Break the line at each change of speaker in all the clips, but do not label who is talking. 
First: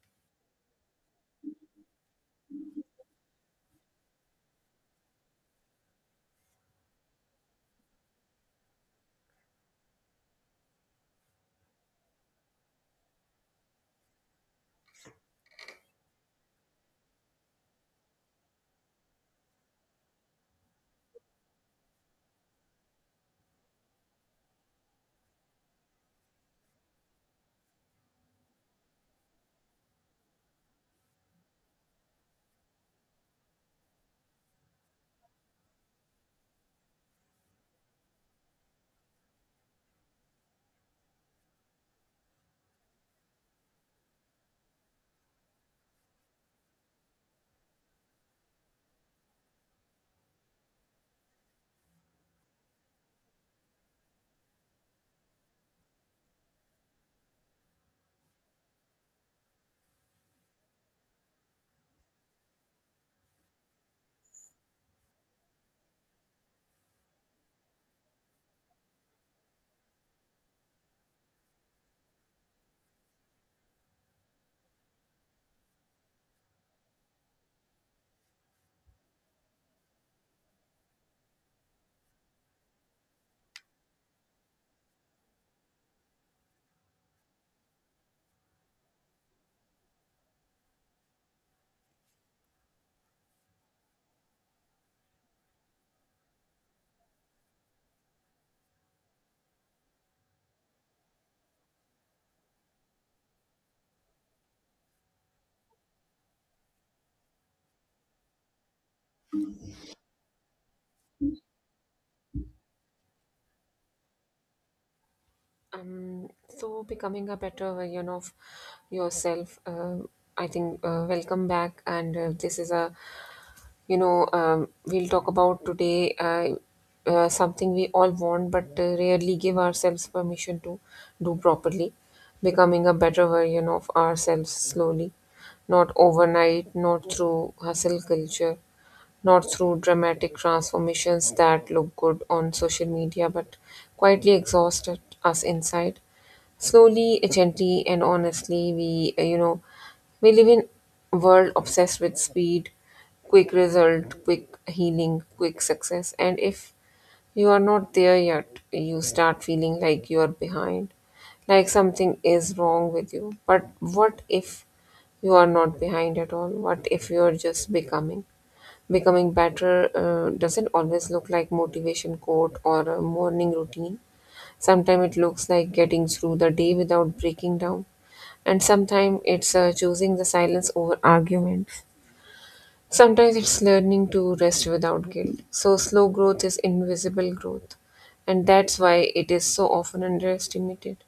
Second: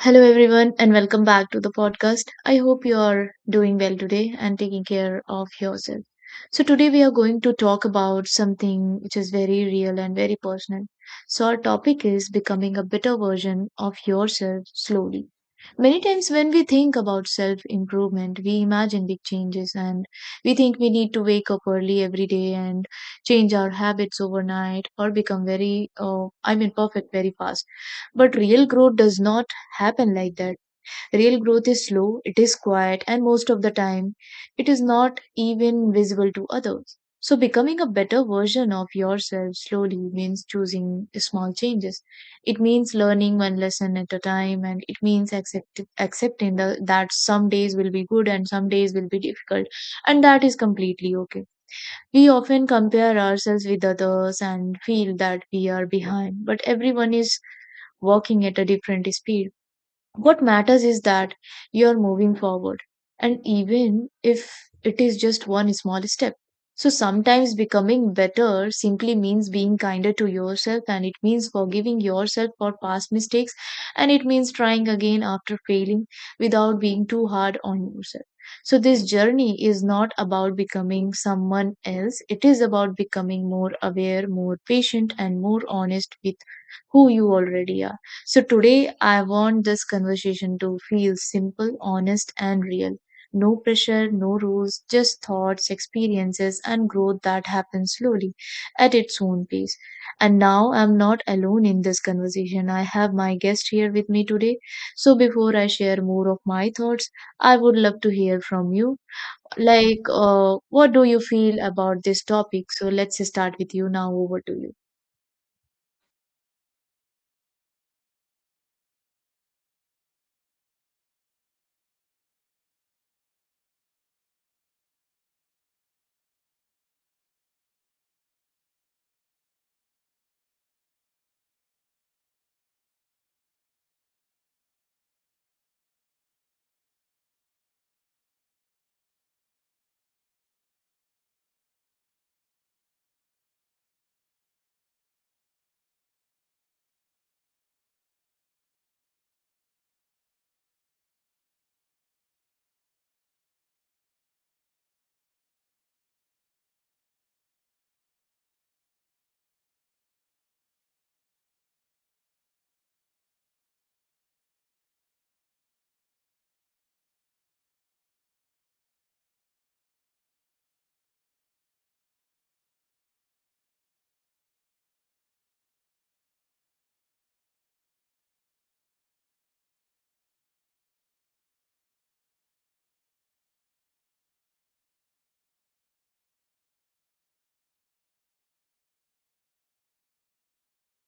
Hello, everyone, and welcome back to the podcast. I hope you are doing well today and taking care of yourself. So, today we are going to talk about something which is very real and very personal. So, our topic is becoming a better version of yourself slowly. Many times, when we think about self improvement, we imagine big changes, and we think we need to wake up early every day and change our habits overnight or become very, perfect very fast, but real growth does not happen like that. Real growth is slow, it is quiet, and most of the time, it is not even visible to others. So, becoming a better version of yourself slowly means choosing small changes. It means learning one lesson at a time, and it means accepting that some days will be good and some days will be difficult, and that is completely okay. We often compare ourselves with others and feel that we are behind, but everyone is walking at a different speed. What matters is that you're moving forward, and even if it is just one small step. So sometimes becoming better simply means being kinder to yourself, and it means forgiving yourself for past mistakes, and it means trying again after failing without being too hard on yourself. So, this journey is not about becoming someone else, it is about becoming more aware, more patient, and more honest with who you already are. So today I want this conversation to feel simple, honest, and real. No pressure, no rules, just thoughts, experiences, and growth that happens slowly at its own pace. And now I'm not alone in this conversation. I have my guest here with me today. So before I share more of my thoughts, I would love to hear from you. Like, what do you feel about this topic? So let's start with you now. Over to you.
um, so becoming a better version of yourself, I think welcome back. And this is a you know We'll talk about today something we all want but rarely give ourselves permission to do properly: becoming a better version of ourselves slowly. Not overnight, not through hustle culture, not through dramatic transformations that look good on social media, but quietly us inside. Slowly, gently, and honestly. We live in a world obsessed with speed, quick result, quick healing, quick success. And if you are not there yet, you start feeling like you are behind, like something is wrong with you. But what if you are not behind at all? What if you are just becoming? Becoming better doesn't always look like motivation quote or a morning routine. Sometimes it looks like getting through the day without breaking down, and sometimes it's choosing the silence over arguments. Sometimes it's learning to rest without guilt. So slow growth is invisible growth, and that's why it is so often underestimated.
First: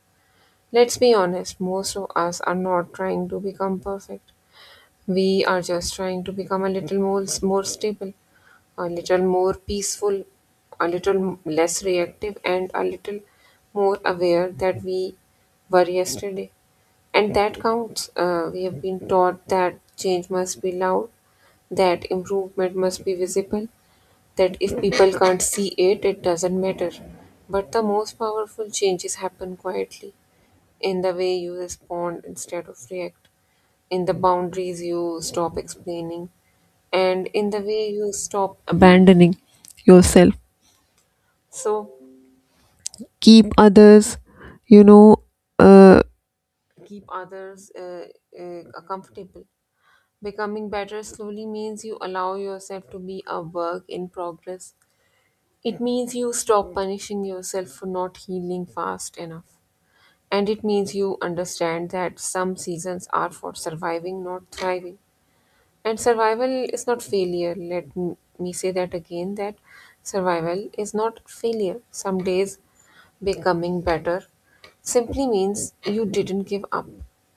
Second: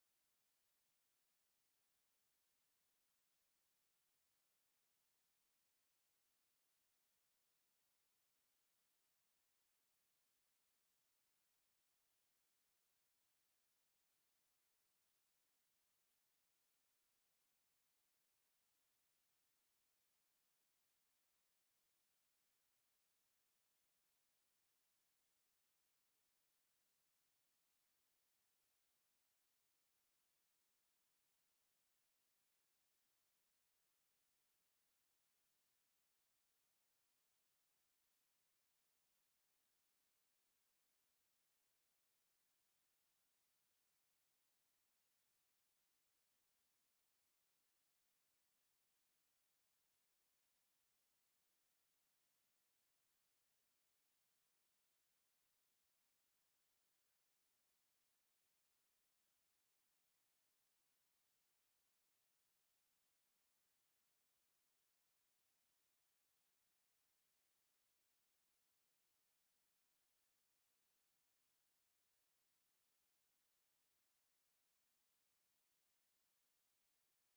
Let's be honest, most of us are not trying to become perfect. We are just trying to become more stable, a little more peaceful, a little less reactive, and a little more aware that we were yesterday. And that counts. We have been taught that change must be loud, that improvement must be visible, that if people can't see it, it doesn't matter. But the most powerful changes happen quietly, in the way you respond instead of react, in the boundaries you stop explaining, and in the way you stop abandoning yourself. So, keep others, you know uh, keep others comfortable. Becoming better slowly means you allow yourself to be a work in progress. It means you stop punishing yourself for not healing fast enough. And it means you understand that some seasons are for surviving, not thriving. And survival is not failure. Let me say that again, that survival is not failure. Some days becoming better simply means you didn't give up,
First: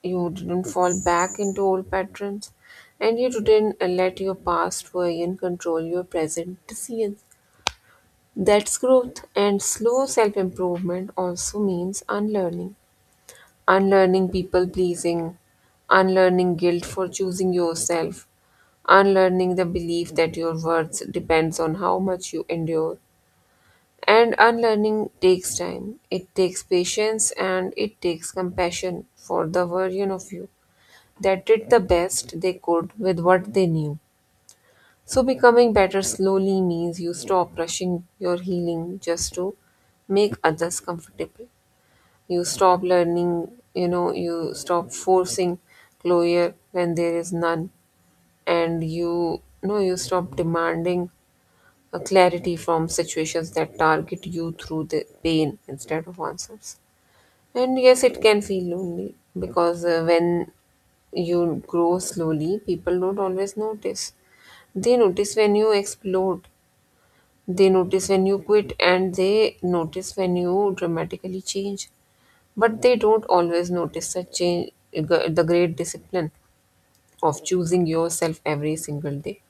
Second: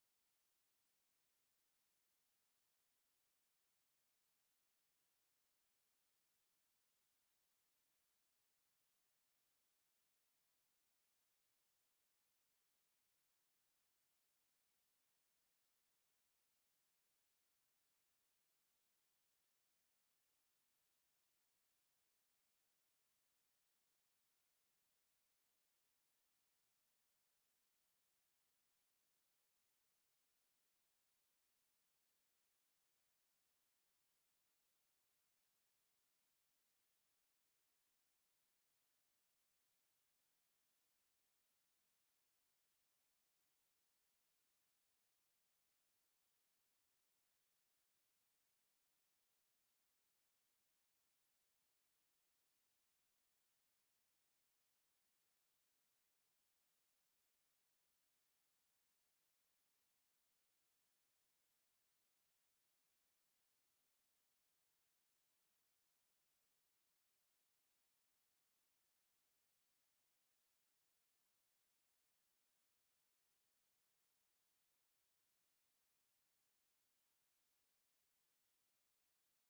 you didn't fall back into old patterns, and you didn't let your past worry and control your present decisions. That's growth. And slow self improvement also means unlearning, unlearning people pleasing, unlearning guilt for choosing yourself, unlearning the belief that your worth depends on how much you endure. And unlearning takes time, it takes patience, and it takes compassion for the version of you that did the best they could with what they knew. So, becoming better slowly means you stop rushing your healing just to make others comfortable. You stop learning, you know, You stop forcing closure when there is none, and you stop demanding a clarity from situations that target you through the pain instead of answers. And yes, it can feel lonely, because when you grow slowly, people don't always notice. They notice when you explode, they notice when you quit, and they notice when you dramatically change. But they don't always notice the change, the great discipline of choosing yourself every single day.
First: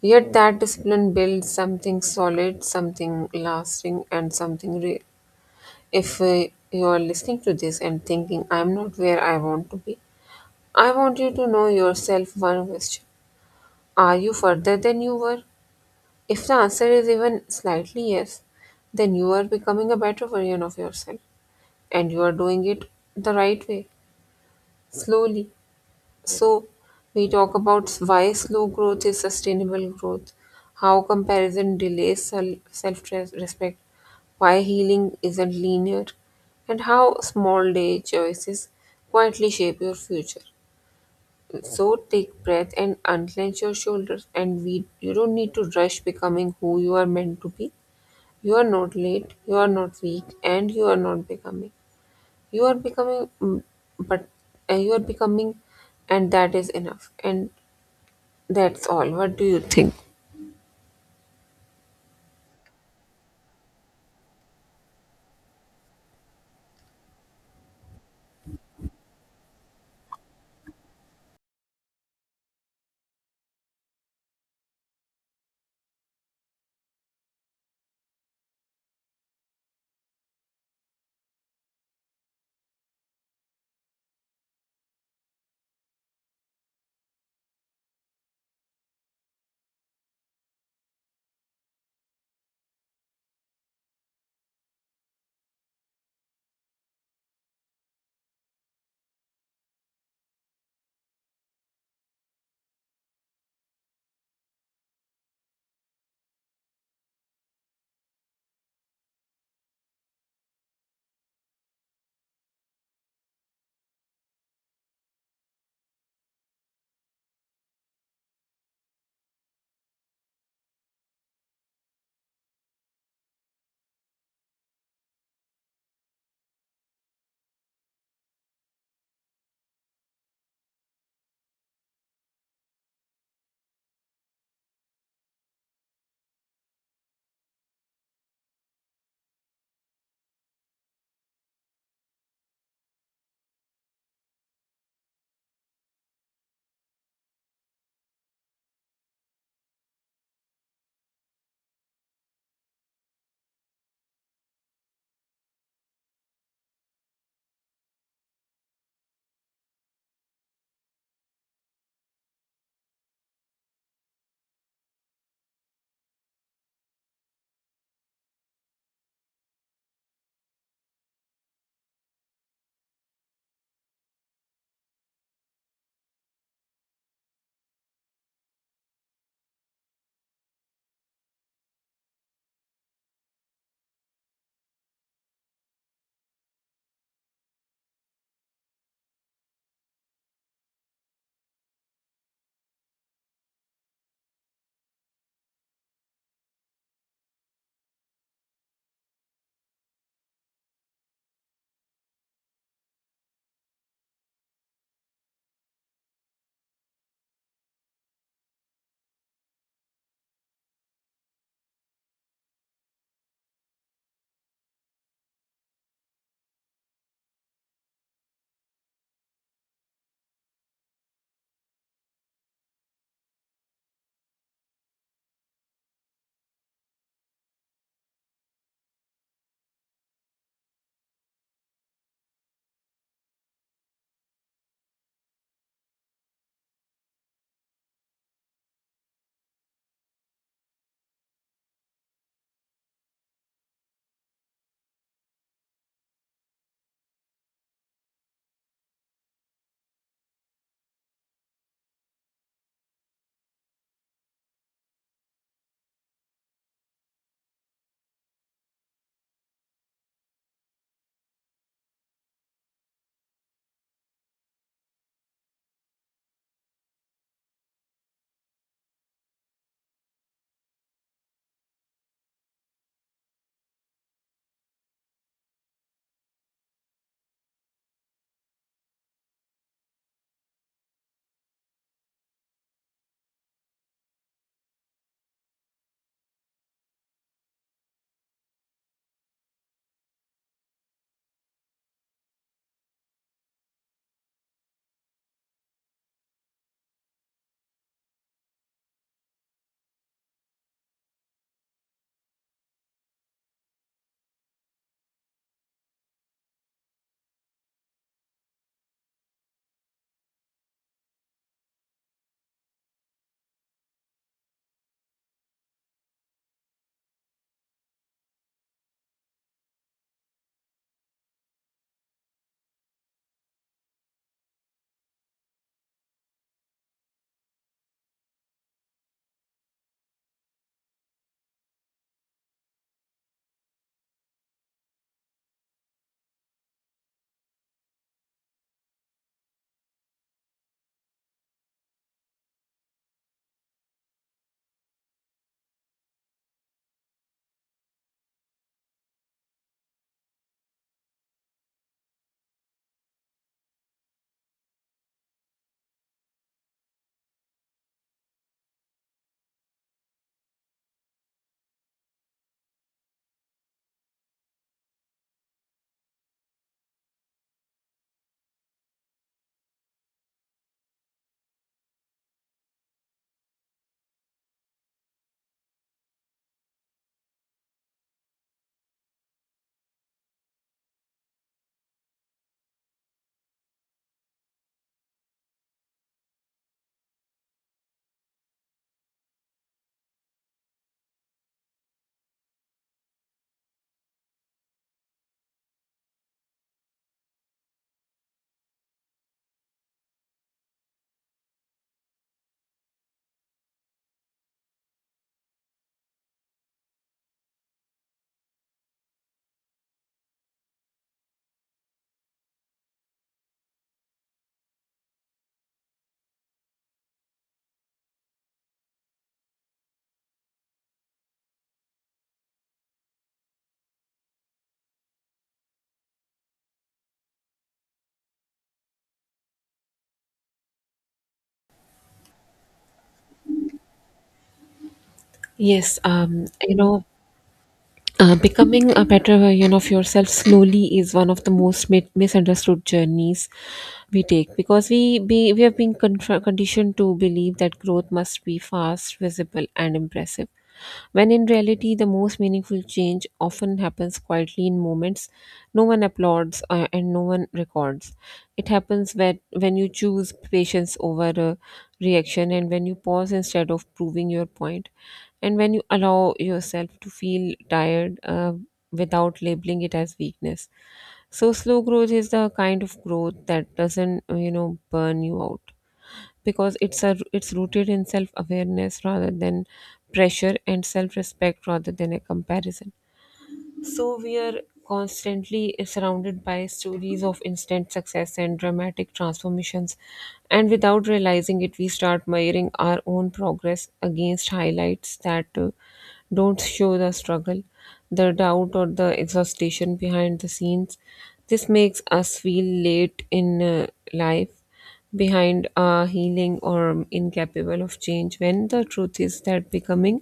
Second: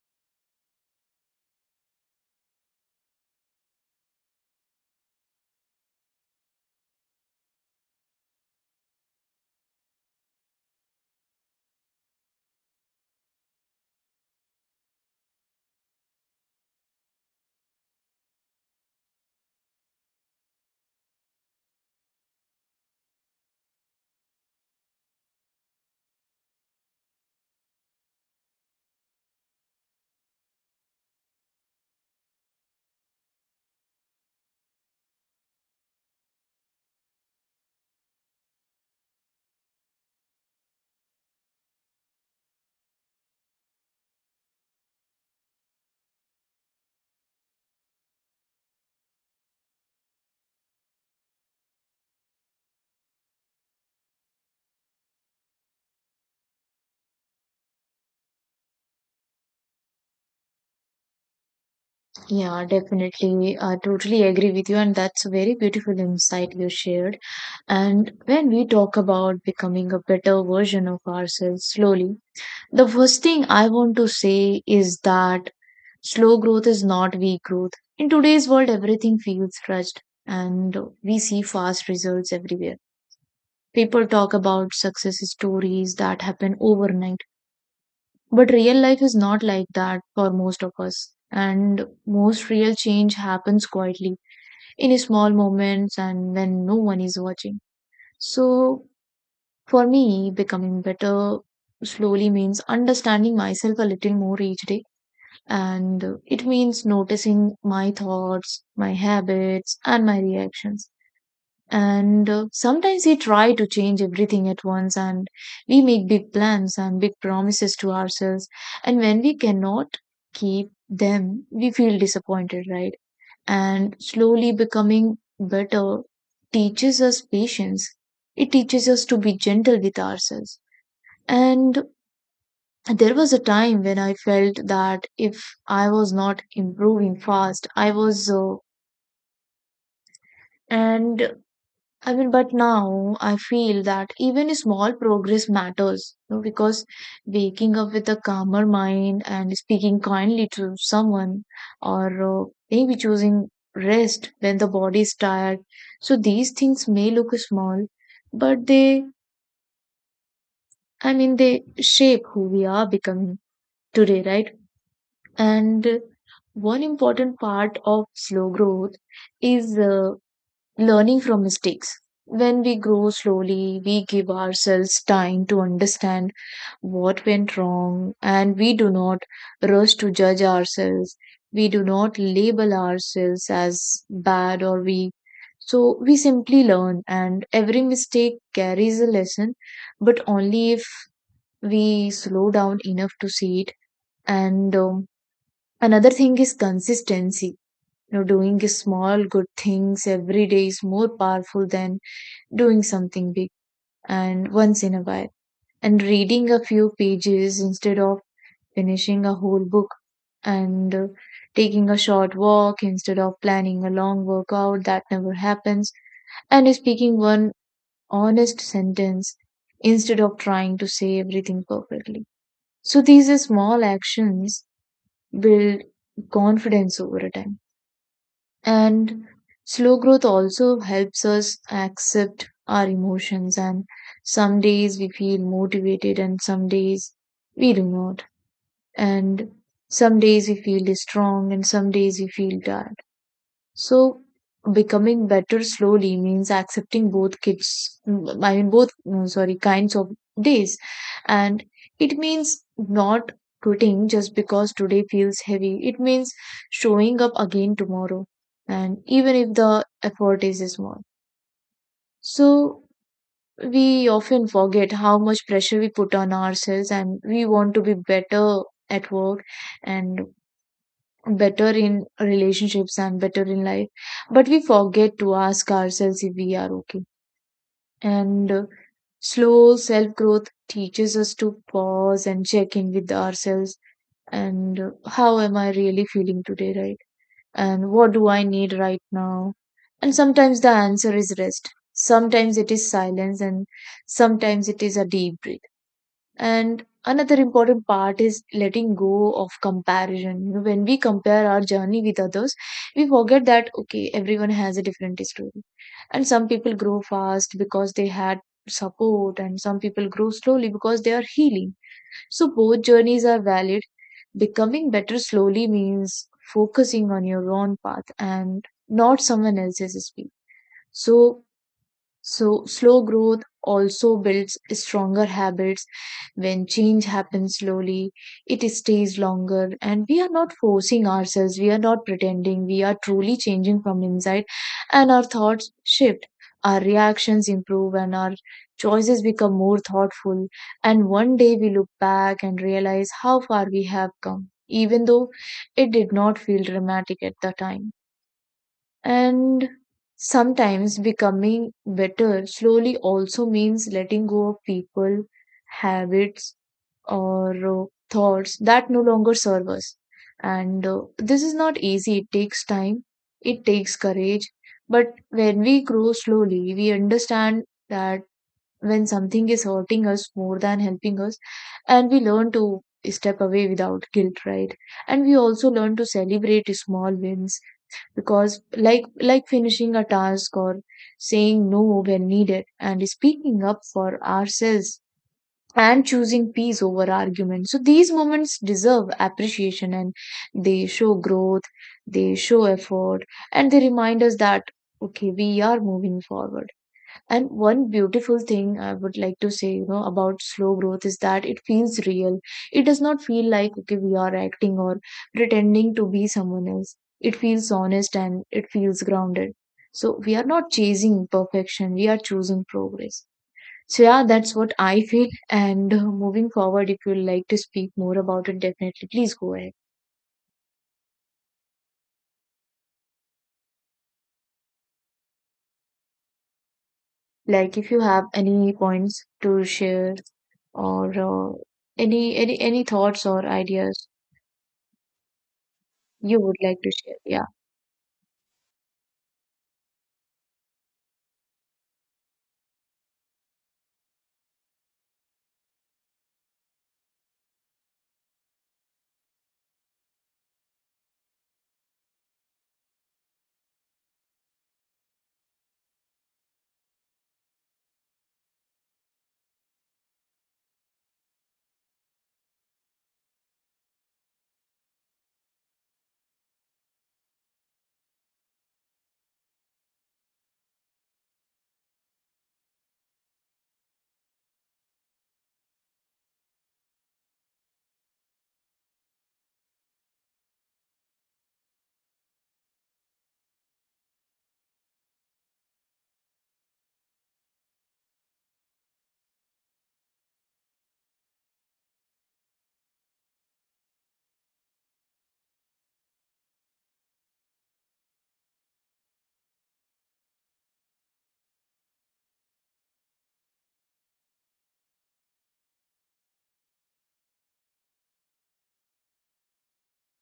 Yet that discipline builds something solid, something lasting, and something real. If you are listening to this and thinking, "I'm not where I want to be," I want you to know yourself one question: are you further than you were? If the answer is even slightly yes, then you are becoming a better version of yourself, and you are doing it the right way, slowly. So, we talk about why slow growth is sustainable growth, how comparison delays self respect, why healing isn't linear, and how small day choices quietly shape your future. So, take breath and unclench your shoulders, and you don't need to rush becoming who you are meant to be. You are not late, you are not weak, and you are not becoming. You are becoming, mm, but you are becoming, and that is enough. And that's all. What do you think?
Yeah, definitely. I totally agree with you, and that's a very beautiful insight you shared. And when we talk about becoming a better version of ourselves slowly, the first thing I want to say is that slow growth is not weak growth. In today's world, everything feels rushed, and we see fast results everywhere. People talk about success stories that happen overnight, but real life is not like that for most of us. And most real change happens quietly, in small moments and when no one is watching. So, for me, becoming better slowly means understanding myself a little more each day. And it means noticing my thoughts, my habits, and my reactions. And sometimes we try to change everything at once, and we make big plans and big promises to ourselves. And when we cannot keep them, we feel disappointed, right? And slowly becoming better teaches us patience. It teaches us to be gentle with ourselves. And there was a time when I felt that if I was not improving fast, I was. and but now I feel that even small progress matters, you know, because waking up with a calmer mind and speaking kindly to someone, or maybe choosing rest when the body is tired. So these things may look small, but they they shape who we are becoming today, right? And one important part of slow growth is learning from mistakes. When we grow slowly, we give ourselves time to understand what went wrong, and we do not rush to judge ourselves. We do not label ourselves as bad or weak. So we simply learn, and every mistake carries a lesson, but only if we slow down enough to see it. And Another thing is consistency. You know, doing small good things every day is more powerful than doing something big and once in a while, and reading a few pages instead of finishing a whole book, and taking a short walk instead of planning a long workout that never happens, and speaking one honest sentence instead of trying to say everything perfectly. So these small actions build confidence over a time. And slow growth also helps us accept our emotions. And some days we feel motivated, and some days we do not. And some days we feel strong, and some days we feel tired. So becoming better slowly means accepting both kids, mm, I mean, both, sorry, kinds of days. And it means not quitting just because today feels heavy. It means showing up again tomorrow. And even if the effort is small. So we often forget how much pressure we put on ourselves, and we want to be better at work, and better in relationships, and better in life, but we forget to ask ourselves if we are okay. And slow self growth teaches us to pause and check in with ourselves. And How am I really feeling today, right? And what do I need right now? And sometimes the answer is rest, sometimes it is silence, and sometimes it is a deep breath. And another important part is letting go of comparison. You know, when we compare our journey with others, we forget that, okay, everyone has a different story. And some people grow fast because they had support, and some people grow slowly because they are healing. So both journeys are valid. Becoming better slowly means focusing on your own path and not someone else's speed. So so, slow growth also builds stronger habits. When change happens slowly, it stays longer, and we are not forcing ourselves, we are not pretending, we are truly changing from inside, and our thoughts shift, our reactions improve, and our choices become more thoughtful. And one day we look back and realize how far we have come, even though it did not feel dramatic at the time. And sometimes becoming better slowly also means letting go of people, habits, or thoughts that no longer serve us. And This is not easy, it takes time, it takes courage. But when we grow slowly, we understand that when something is hurting us more than helping us, and we learn to step away without guilt, right? And we also learn to celebrate small wins because like finishing a task, or saying no when needed, and speaking up for ourselves, and choosing peace over argument. So these moments deserve appreciation, and they show growth, they show effort, and they remind us that, okay, we are moving forward. And one beautiful thing I would like to say, you know, about slow growth is that it feels real. It does not feel like, okay, we are acting or pretending to be someone else. It feels honest and it feels grounded. So we are not chasing perfection, we are choosing progress. So, yeah, that's what I feel. And moving forward, if you'd like to speak more about it, definitely please go ahead. Like, if you have any points to share, or any thoughts or ideas
Yes,
you
um,
would
you
like to
know,
share? Yeah.
Becoming a better version of yourself slowly is one of the most misunderstood journeys we take, because we have been conditioned to believe that growth must be fast, visible, and impressive, when in reality, the most meaningful change often happens quietly, in moments no one applauds and no one records. It happens when you choose patience over reaction, and when you pause instead of proving your point, and when you allow yourself to feel tired without labeling it as weakness. So, slow growth is the kind of growth that doesn't, burn you out, because it's rooted in self awareness rather than pressure, and self respect rather than a comparison. So we are constantly surrounded by stories of instant success and dramatic transformations, and without realizing it, we start measuring our own progress against highlights that don't show the struggle, the doubt, or the exhaustion behind the scenes. This makes us feel late in life, behind healing, or incapable of change, when the truth is that becoming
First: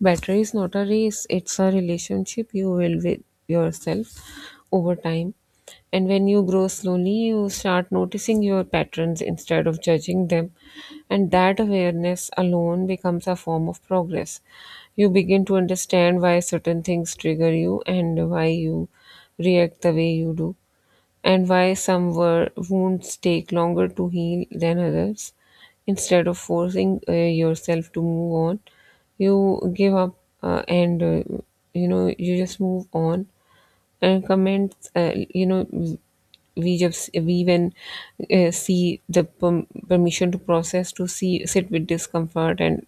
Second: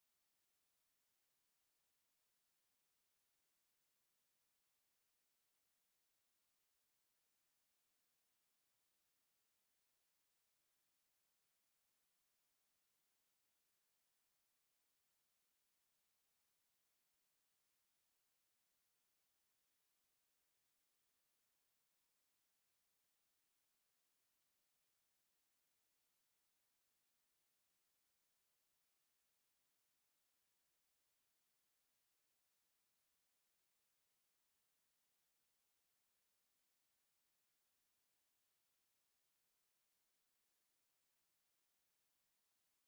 better is not a race, it's a relationship you will with yourself over time. And when you grow slowly, you start noticing your patterns instead of judging them, and that awareness alone becomes a form of progress. You begin to understand why certain things trigger you, and why you react the way you do, and why some wounds take longer to heal than others. Instead of forcing yourself to move on, you give up and you know you just move on, comments you know we just we even see the permission to process, to see, sit with discomfort, and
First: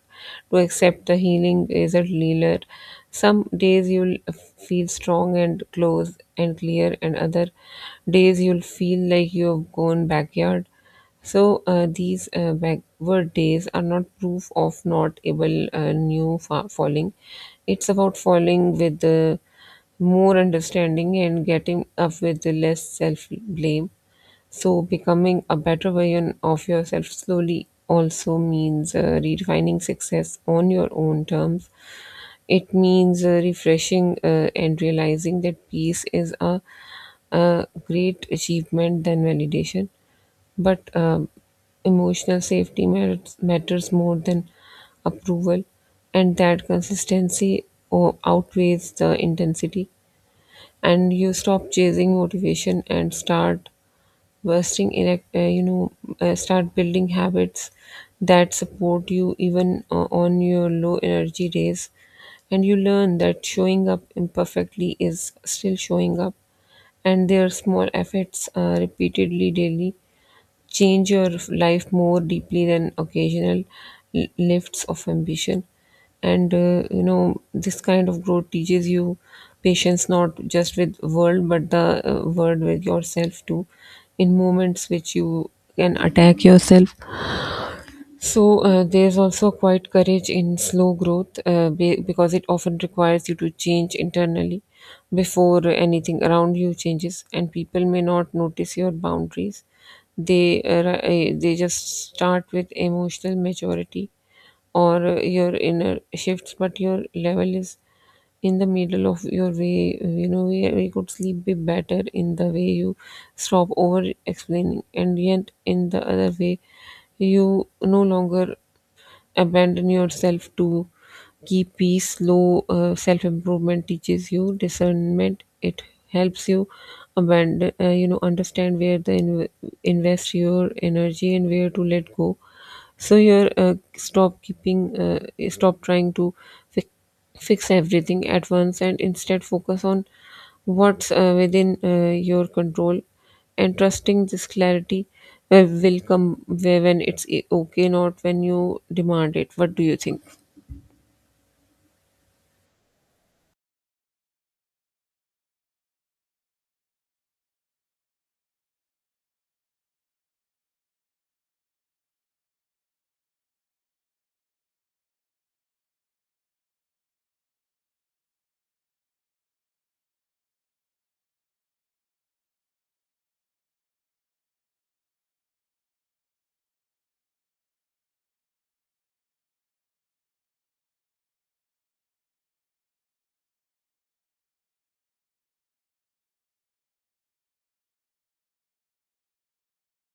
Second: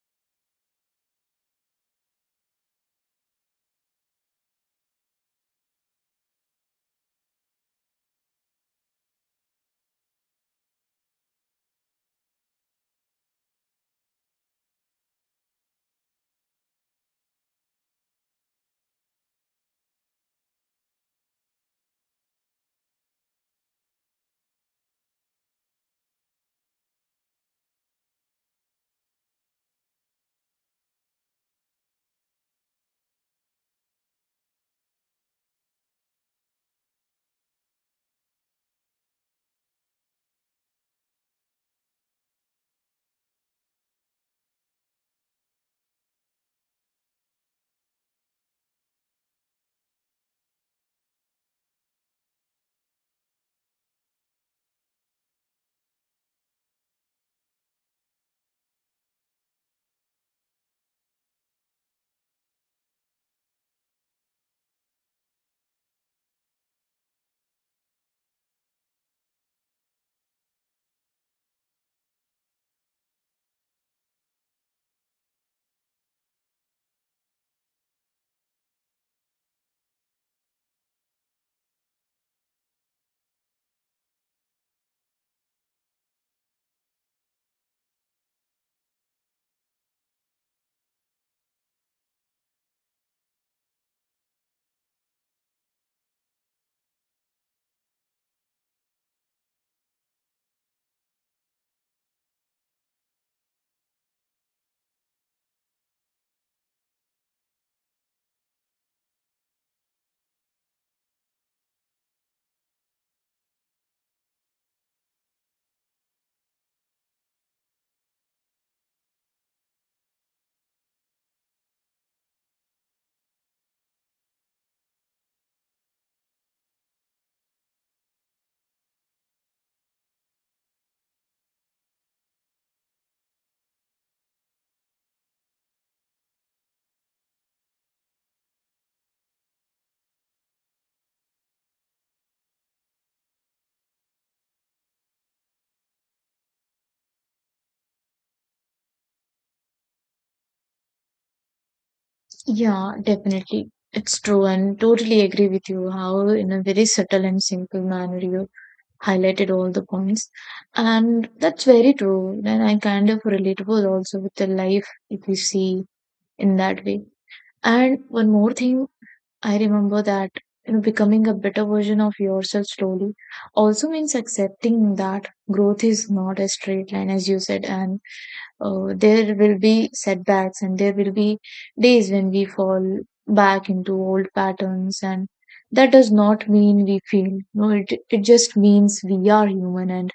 to accept the healing is a healer. Some days you'll feel strong and close and clear, and other days you'll feel like you've gone backyard. So these backward days are not proof of not able, new falling. It's about falling with the more understanding and getting up with less self blame. So, becoming a better version of yourself slowly also means redefining success on your own terms. It means refreshing and realizing that peace is a great achievement than validation. But emotional safety matters more than approval, and that consistency outweighs the intensity, and you stop chasing motivation and start investing in start building habits that support you, even on your low energy days. And you learn that showing up imperfectly is still showing up, and their small efforts repeatedly daily change your life more deeply than occasional lifts of ambition. And this kind of growth teaches you patience, not just with world but the world with yourself too. In moments which you can attack yourself. So there's also quite courage in slow growth, because it often requires you to change internally before anything around you changes, and people may not notice your boundaries. They uh, they just start with emotional maturity or your inner shifts, but your level is in the middle of your way. You know, where you could sleep be better in the way you stop over explaining, and yet in the other way you no longer abandon yourself to keep peace. Slow self improvement teaches you discernment. It helps you abandon, understand where to invest your energy and where to let go. So you're stop keeping stop trying to fi- fix everything at once, and instead focus on what's within your control, and trusting this clarity will come where when it's okay, not when you demand it. What do you think?
Yeah, definitely. It's true and totally agree with you how in a very subtle and simple manner you highlighted all the points. And that's very true. And I kind of relatable also with the life if you see in that way. And one more thing I remember that, you know, becoming a better version of yourself slowly also means accepting that growth is not a straight line, as you said, and there will be setbacks, and there will be days when we fall back into old patterns, and that does not mean we feel no it just means we are human, and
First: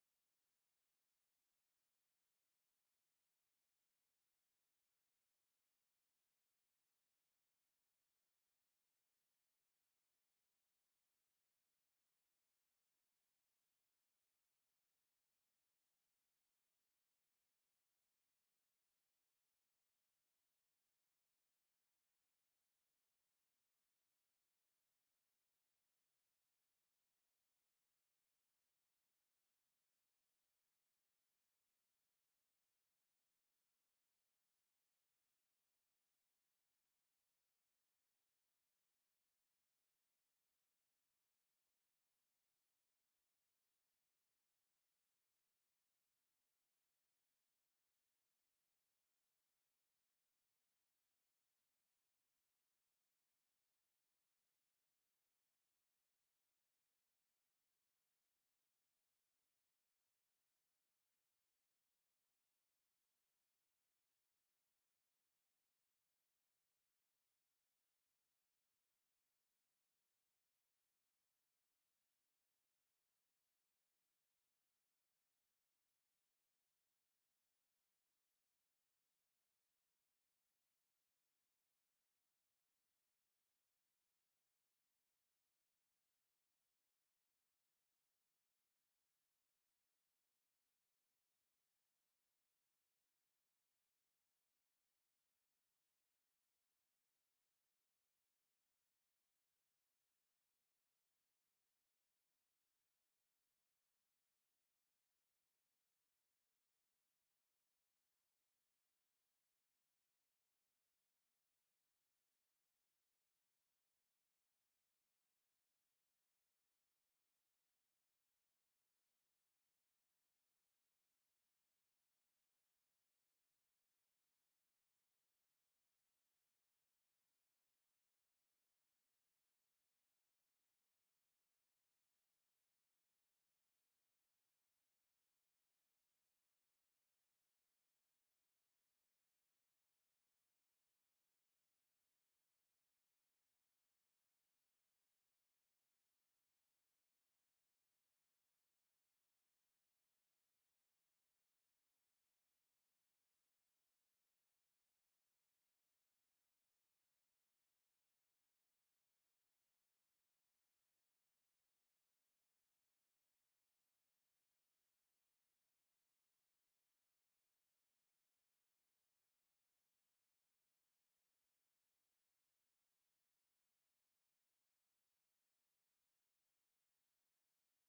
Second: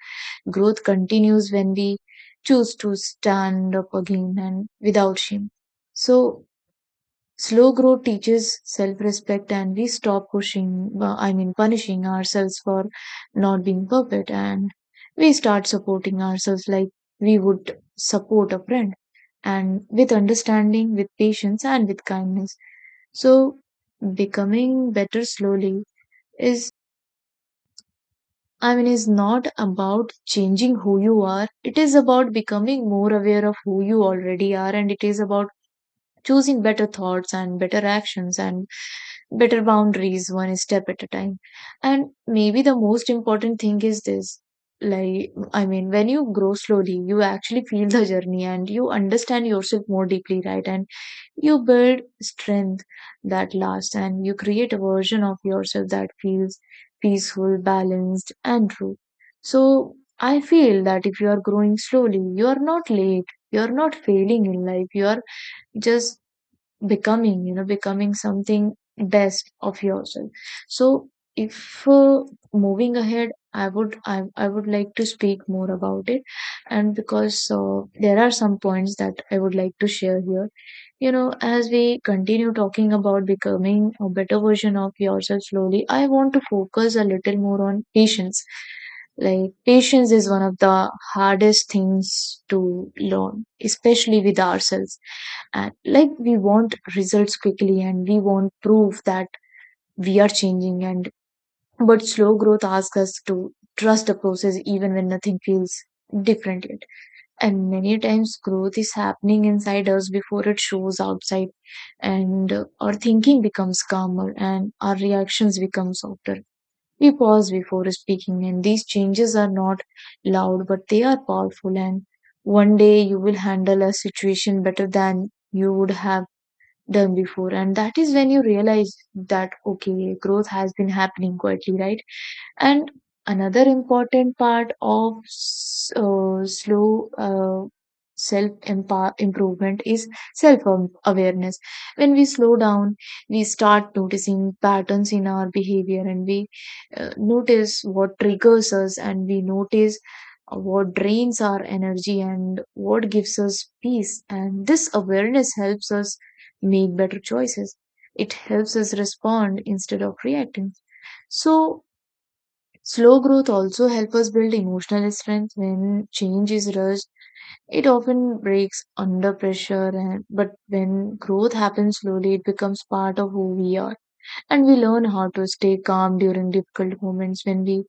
growth continues when we choose to stand up again and without shame. So slow growth teaches self respect, and we stop pushing I mean punishing ourselves for not being perfect, and we start supporting ourselves like we would support a friend, and with understanding, with patience, and with kindness. So, becoming better slowly is, is not about changing who you are. It is about becoming more aware of who you already are, and it is about choosing better thoughts and better actions and better boundaries one step at a time. And maybe the most important thing is this, when you grow slowly you actually feel the journey and you understand yourself more deeply, right? And you build strength that lasts, and you create a version of yourself that feels peaceful, balanced, and true. So, I feel that if you are growing slowly, you are not late, you are not failing in life, you are just becoming, you know, becoming something best of yourself. So, if moving ahead, I would like to speak more about it and because there are some points that I would like to share here. You know, as we continue talking about becoming a better version of yourself slowly, I want to focus a little more on patience. Like, patience is one of the hardest things to learn, especially with ourselves. And like, we want results quickly and we want proof that we are changing. And but slow growth asks us to trust the process even when nothing feels different yet. And many times, growth is happening inside us before it shows outside, and our thinking becomes calmer and our reactions become softer. We pause before speaking, and these changes are not loud but they are powerful. And one day you will handle a situation better than you would have done before, and that is when you realize that okay, growth has been happening quietly, right? And another important part of slow self improvement is self awareness. When we slow down, we start noticing patterns in our behavior, and we notice what triggers us, and we notice what drains our energy and what gives us peace. And this awareness helps us make better choices. It helps us respond instead of reacting. So, slow growth also helps us build emotional strength. When change is rushed, it often breaks under pressure, but when growth happens slowly, it becomes part of who we are. And we learn how to stay calm during difficult moments, when we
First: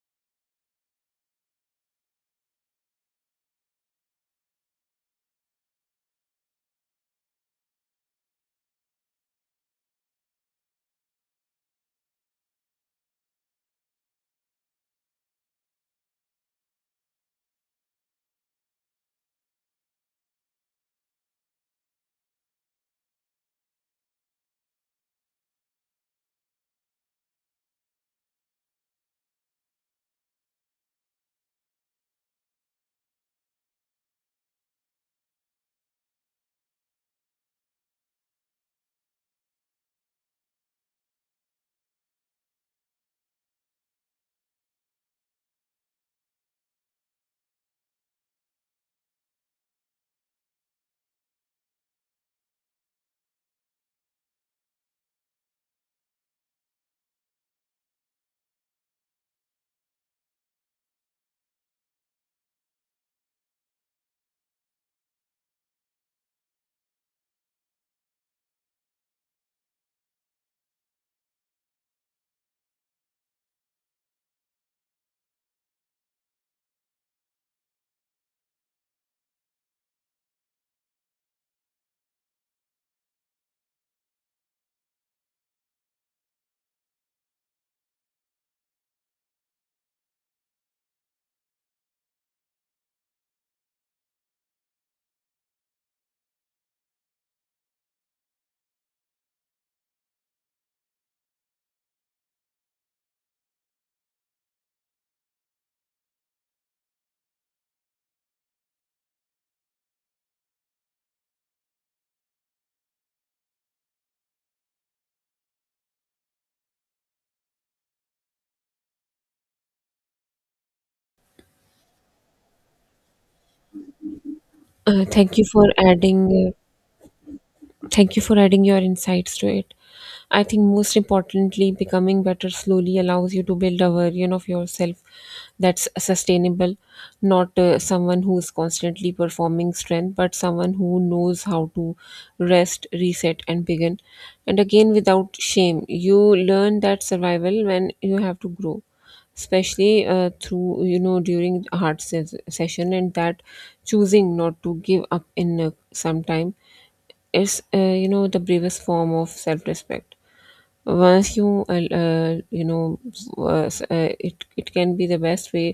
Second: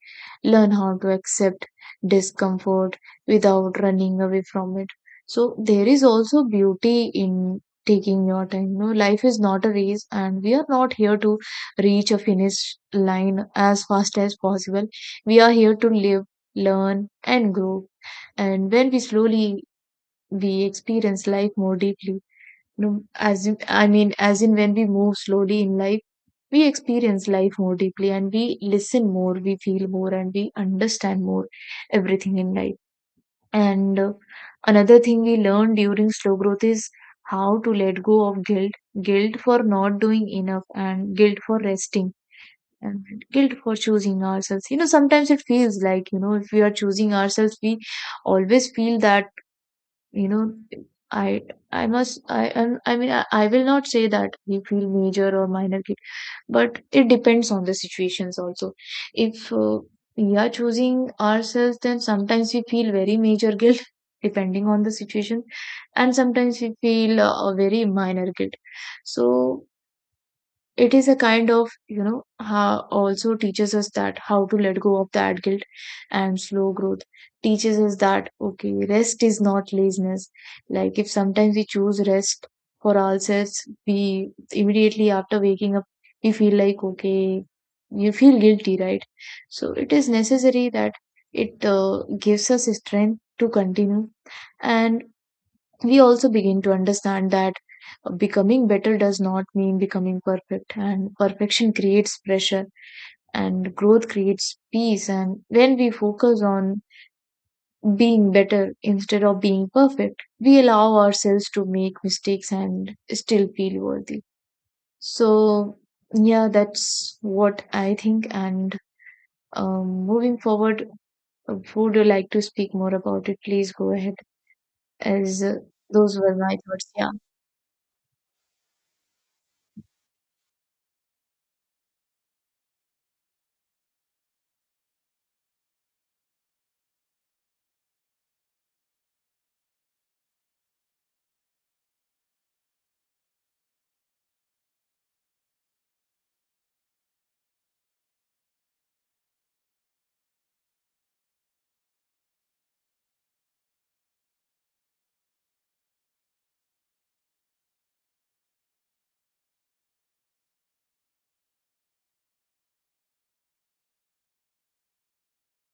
learn how to accept discomfort without running away from it. So there is also beauty in taking your time. No, life is not a race, and we are not here to reach a finish line as fast as possible. We are here to live, learn, and grow. And when we slowly we experience life more deeply, no, as in, I mean, as in when we move slowly in life, we experience life more deeply, and we listen more, we feel more, and we understand more everything in life. And another thing we learn during slow growth is how to let go of guilt: guilt for not doing enough, and guilt for resting, and guilt for choosing ourselves. You know, sometimes it feels like, you know, if we are choosing ourselves, we always feel that, you know, I I must I I'm- I mean I will not say that we feel major or minor guilt, but it depends on the situations also. If we are choosing ourselves, then sometimes we feel very major guilt depending on the situation, and sometimes we feel a very minor guilt. So it is a kind of, you know, how also teaches us that how to let go of that guilt. And slow growth teaches us that okay, rest is not laziness. Like if sometimes we choose rest for ourselves, we immediately after waking up we feel like okay, you feel guilty, right? So it is necessary that it gives us strength to continue. And we also begin to understand that becoming better does not mean becoming perfect, and perfection creates pressure and growth creates peace. And when we focus on being better instead of being perfect, we allow ourselves to make mistakes and still feel worthy. So yeah, that's what I think. And moving forward, would you like to speak more about it? Please go ahead.
uh, thank
As
you for
those were
adding
my thoughts, yeah.
Thank you for adding your insights to it. I think most importantly, becoming better slowly allows you to build a version of yourself that's sustainable, not someone who's constantly performing strength, but someone who knows how to rest, reset, and begin. And again, without shame, you learn that survival when you have to grow especially through during hard session, and that choosing not to give up in some time is the bravest form of self-respect. Once you you know s- it it can be the best way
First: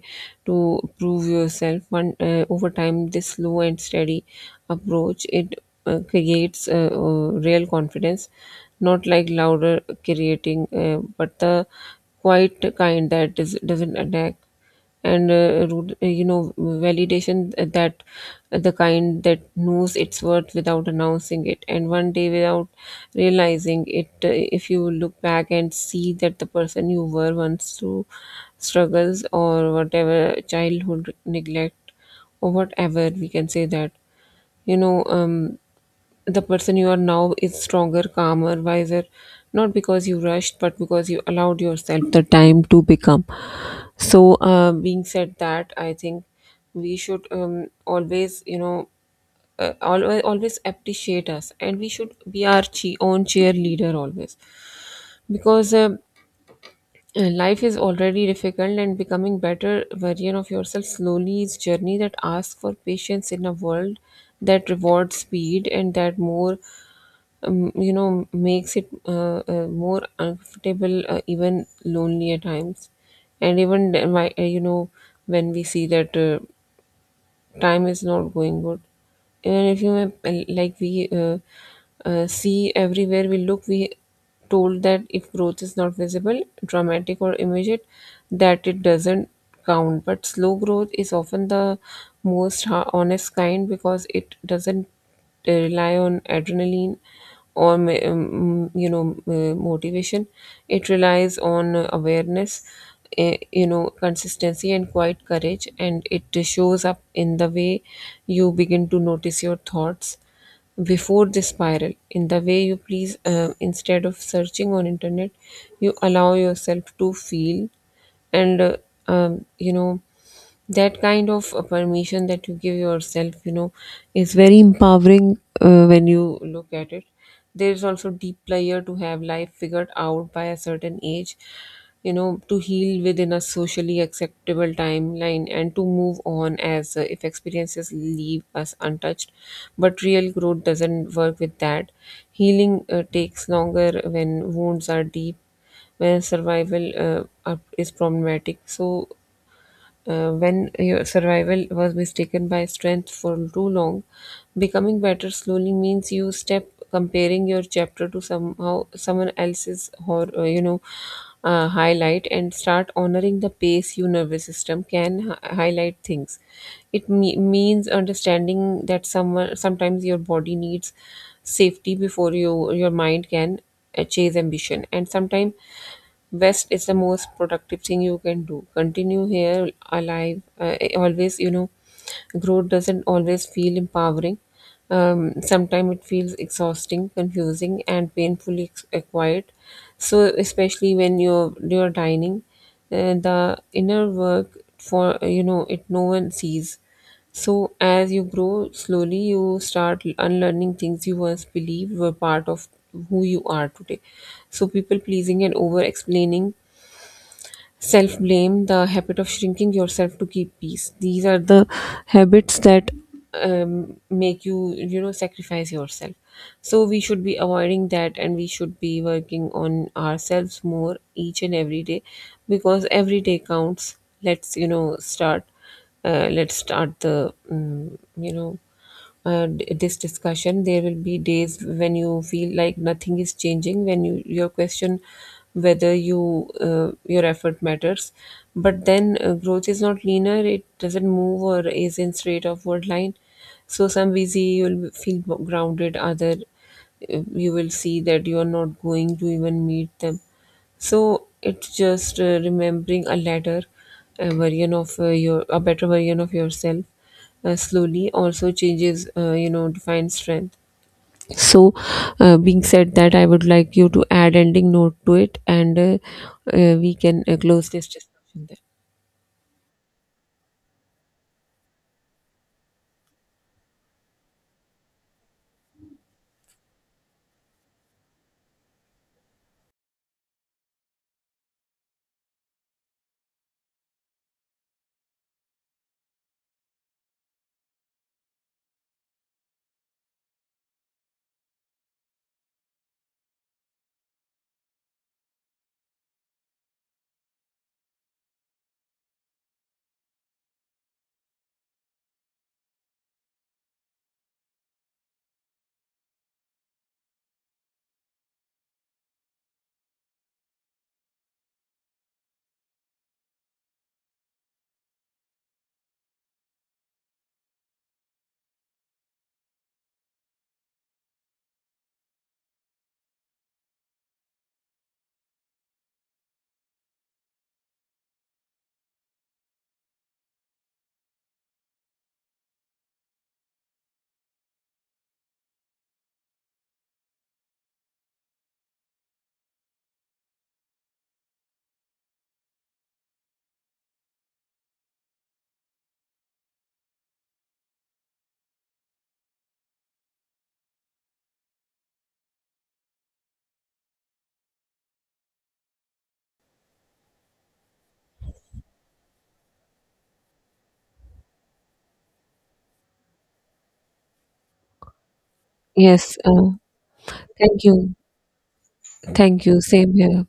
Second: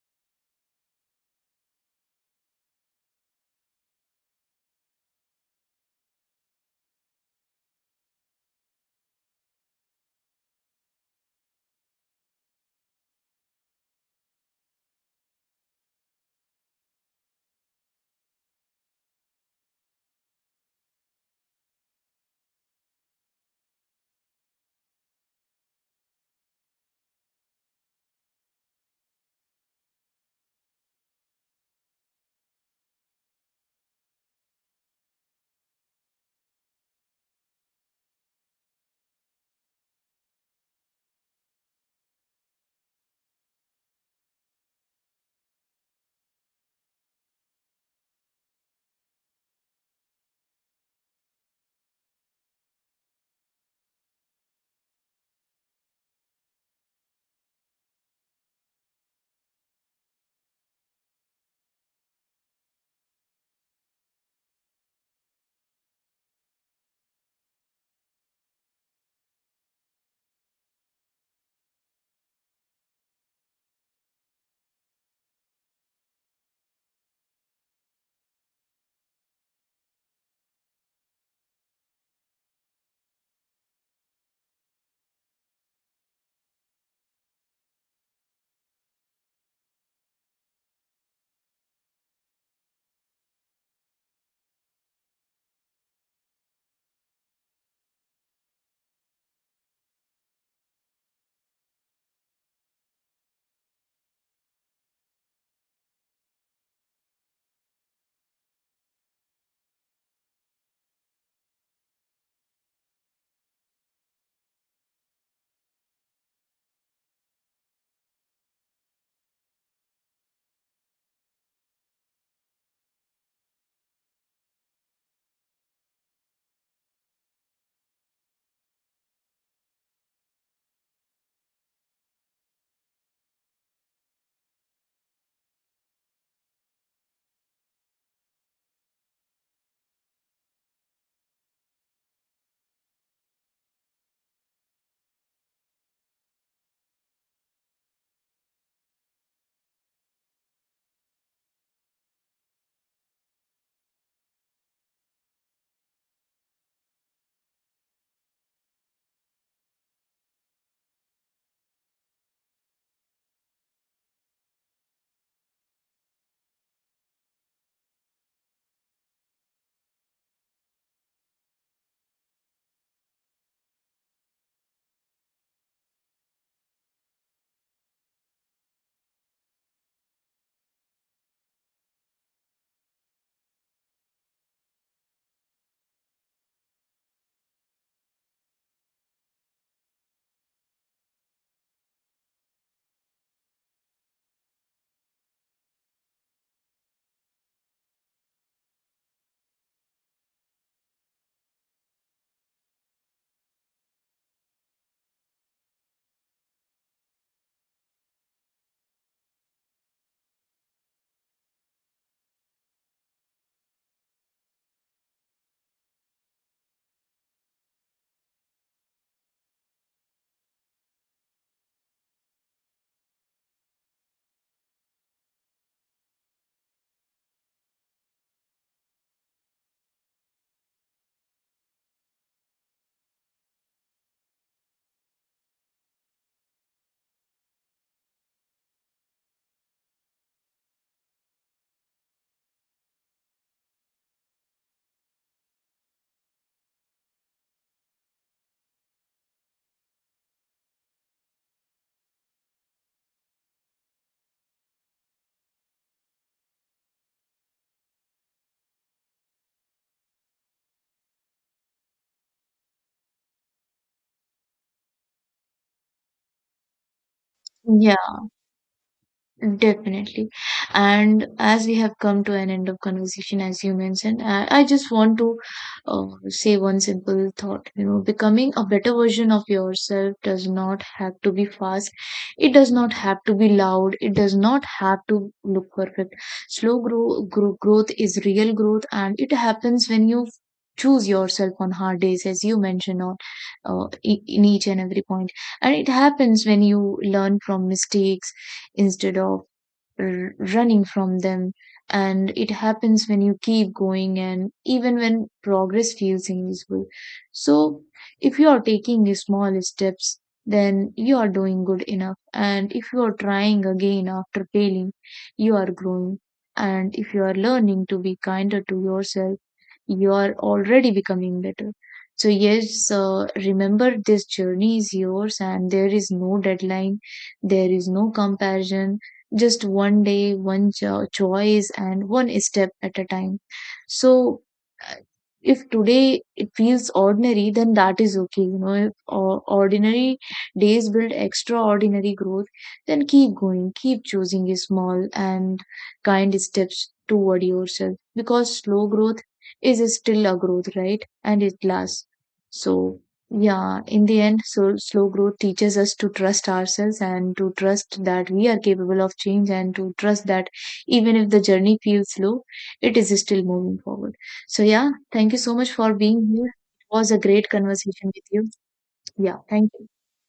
to prove yourself one over time. This slow and steady approach, it creates real confidence, not like louder creating, but the quiet kind that doesn't attack and rude, validation. That the kind that knows its worth without announcing it, and one day without realizing it if you look back and see that the person you were once through struggles or whatever childhood neglect or whatever, we can say that you know um the person you are now is stronger, calmer, wiser, not because you rushed, but because you allowed yourself the time to become. So, being said that, I think we should always, you know, always appreciate us, and we should be our own cheerleader always, because life is already difficult, and becoming better version of yourself slowly is journey that asks for patience in a world that rewards speed. And that more makes it more uncomfortable, even lonely at times. And even my, when we see that time is not going good, even if you like we see everywhere we look, we told that if growth is not visible, dramatic, or immediate, that it doesn't count. But slow growth is often the most honest kind, because it doesn't, they rely on adrenaline or motivation. It relies on awareness, consistency, and quiet courage. And it shows up in the way you begin to notice your thoughts before they spiral, in the way you please, instead of searching on internet, you allow yourself to feel. And um, you know that kind of permission that you give yourself is very empowering when you look at it. There is also deep player to have life figured out by a certain age, you know, to heal within a socially acceptable timeline, and to move on as if experiences leave us untouched. But real growth doesn't work with that. Healing takes longer when wounds are deep, where survival is problematic. So when your survival was mistaken by strength for too long, becoming better slowly means you step comparing your chapter to somehow someone else's, or highlight, and start honoring the pace your nervous system can highlight things. It means understanding that someone sometimes your body needs safety before your mind can chase ambition, and sometimes West is the most productive thing you can do. Continue here alive. Always, you know, growth doesn't always feel empowering. Sometimes it feels exhausting, confusing, and painfully acquired. So, especially when you're dining, the inner work for you know it no one sees. So, as you grow slowly, you start unlearning things you once believed were part of who you are today. So, people pleasing and over explaining, self blame, the habit of shrinking yourself to keep peace. These are the habits that make you, you know, sacrifice yourself. So we should be avoiding that, and we should be working on ourselves more each and every day, because every day counts. Let's, you know, start. Let's start the, this discussion. There will be days when you feel like nothing is changing, when you your question whether your effort matters. But then growth is not linear, it doesn't move or is in straight upward line. So some busy you'll feel grounded, other you will see that you are not going to even meet them. So it's just remembering a latter, a version of your a better version of yourself slowly also changes defines strength. So, being said that, I would like you to add ending note to it, and we can close this
Yeah.
discussion there.
Definitely. And as we have come to an end of conversation, as you mentioned, I just want to say one simple thought. You know, becoming a better version of yourself does not have to be fast. It does not have to be loud. It does not have to look perfect. Slow growth is real growth, and it happens when you choose yourself on hard days, as you mentioned on in each and every point. And it happens when you learn from mistakes instead of running from them. And it happens when you keep going, and even when progress feels invisible. So if you are taking small steps, then you are doing good enough. And if you are trying again after failing, you are growing. And if you are learning to be kinder to yourself, you are already becoming better. So yes, remember this journey is yours, and there is no deadline, there is no comparison, just one day, one choice, and one step at a time. So, uh, if today it feels ordinary, then that is okay. You know, if ordinary days build extraordinary growth, then keep going, keep choosing small and kind steps toward yourself, because slow growth is still a growth, right? And it lasts. So, yeah, in the end, so slow growth teaches us to trust ourselves, and to trust that we are capable of change, and to trust that even if the journey feels slow, it is still moving forward. So, yeah, thank you so much for
Yes.
being here. It was a great
Thank you.
conversation with you. Yeah,
Thank you.
thank you.
Same here.